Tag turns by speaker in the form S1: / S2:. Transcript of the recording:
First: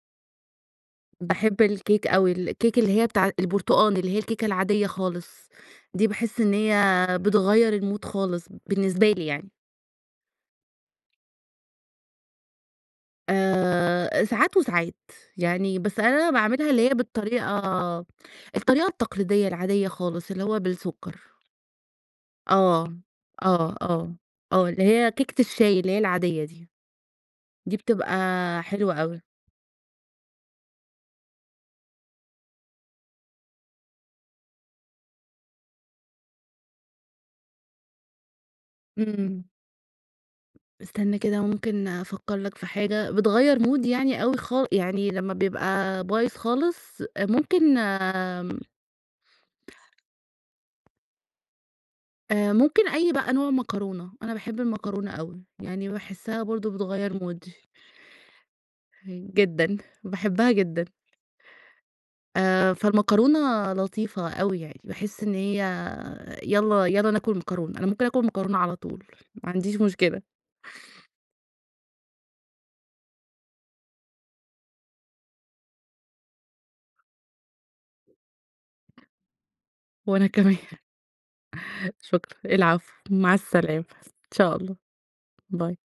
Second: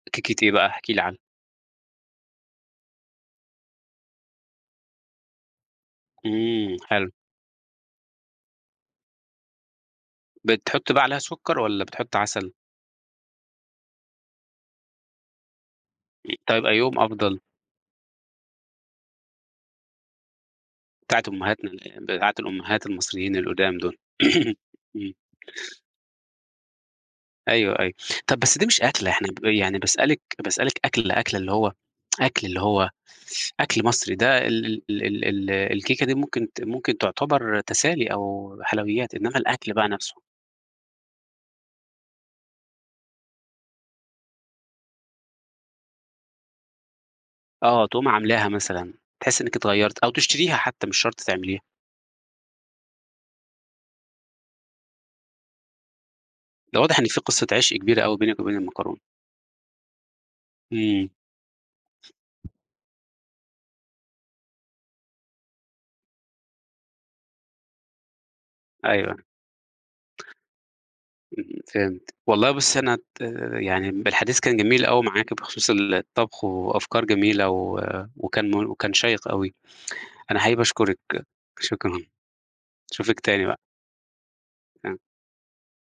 S1: كيكة إيه بقى احكي لي عنها؟
S2: باحب الكيك أوي، الكيك اللي هي بتاع البرتقال، اللي هي الكيكة العادية خالص، دي باحس إن هي
S1: إمم، حلو.
S2: بتغيّر الMood خالص، بالنسبة لي يعني.
S1: بتحطّي بقى عليها سُكّر، والّا بتحطّي عسل؟
S2: آآ، ساعات وساعات يعني بس أنا
S1: [unintelligible] طيب
S2: باعملها اللي هي
S1: أيّهم أفضل؟
S2: بالطريقة الطريقة التقليدية العادية خالص اللي هو بالسُكّر.
S1: بتاعة أمهاتنا ال بتاعة الأمهات
S2: آه،
S1: المصريين
S2: آه،
S1: القدام دول.
S2: آه، آه اللي هي
S1: إمم.
S2: كيكة الشاي، اللي هي العادية دي، دي
S1: أيوه، أيوه،
S2: بتبقى
S1: طَب بس دي مش
S2: حلوة
S1: أكلة
S2: أوي.
S1: إحنا ب يعني باسألِك باسألِك أكلة، أكلة، اللي هو أكل، اللي هو أكل مصري، ده ال ال ال ال ال الكيكة دي ممكن ت ممكن تعتبر تسالي أو حلويات، إنّما
S2: إمم.
S1: الأكل بقى نفْسه.
S2: استنى كده ممكن أفكّر لك في حاجة، بتغيّر مودي يعني أوي خال يعني لمّا بيبقى بايظ خالص، أ ممكن
S1: آه تقومي عملاها
S2: آمم
S1: مثلًا، تحسّي إنِّك اتغيّرتِ، أو تشتريها حتّى مش شرط تعمليها.
S2: آآ ممكن أي بقى نوع مكرونة، أنا باحب المكرونة أوي، يعني باحسّها برضه
S1: ده واضح إن في
S2: بتغيّر
S1: قصّة
S2: مودي.
S1: عشق كبيرة أوي بينِك وبين المكرونة.
S2: هين جدًا، باحبها جدًا.
S1: إمم.
S2: آآ فالمكرونة لطيفة أوي يعني، باحس إن هي يلّا يلّا ناكل مكرونة، أنا ممكن آكل مكرونة على طول،
S1: أيوه.
S2: ما عنديش مشكلة.
S1: إمم، فهمت، والله بُصّي أنا ت آآ يعني م الحديث كان جميل أوي معاكِ بخصوص الطبخ، وأفكار جميلة و وكان مور وكان شيّق أوي،
S2: وأنا
S1: أنا حقيقي
S2: كمان.
S1: باشكرِك، شكرًا،
S2: شكرًا، العفو،
S1: اشوفِك
S2: مع
S1: تاني بقى.
S2: السلامة، إن شاء الله،
S1: [unintelligible]
S2: Bye.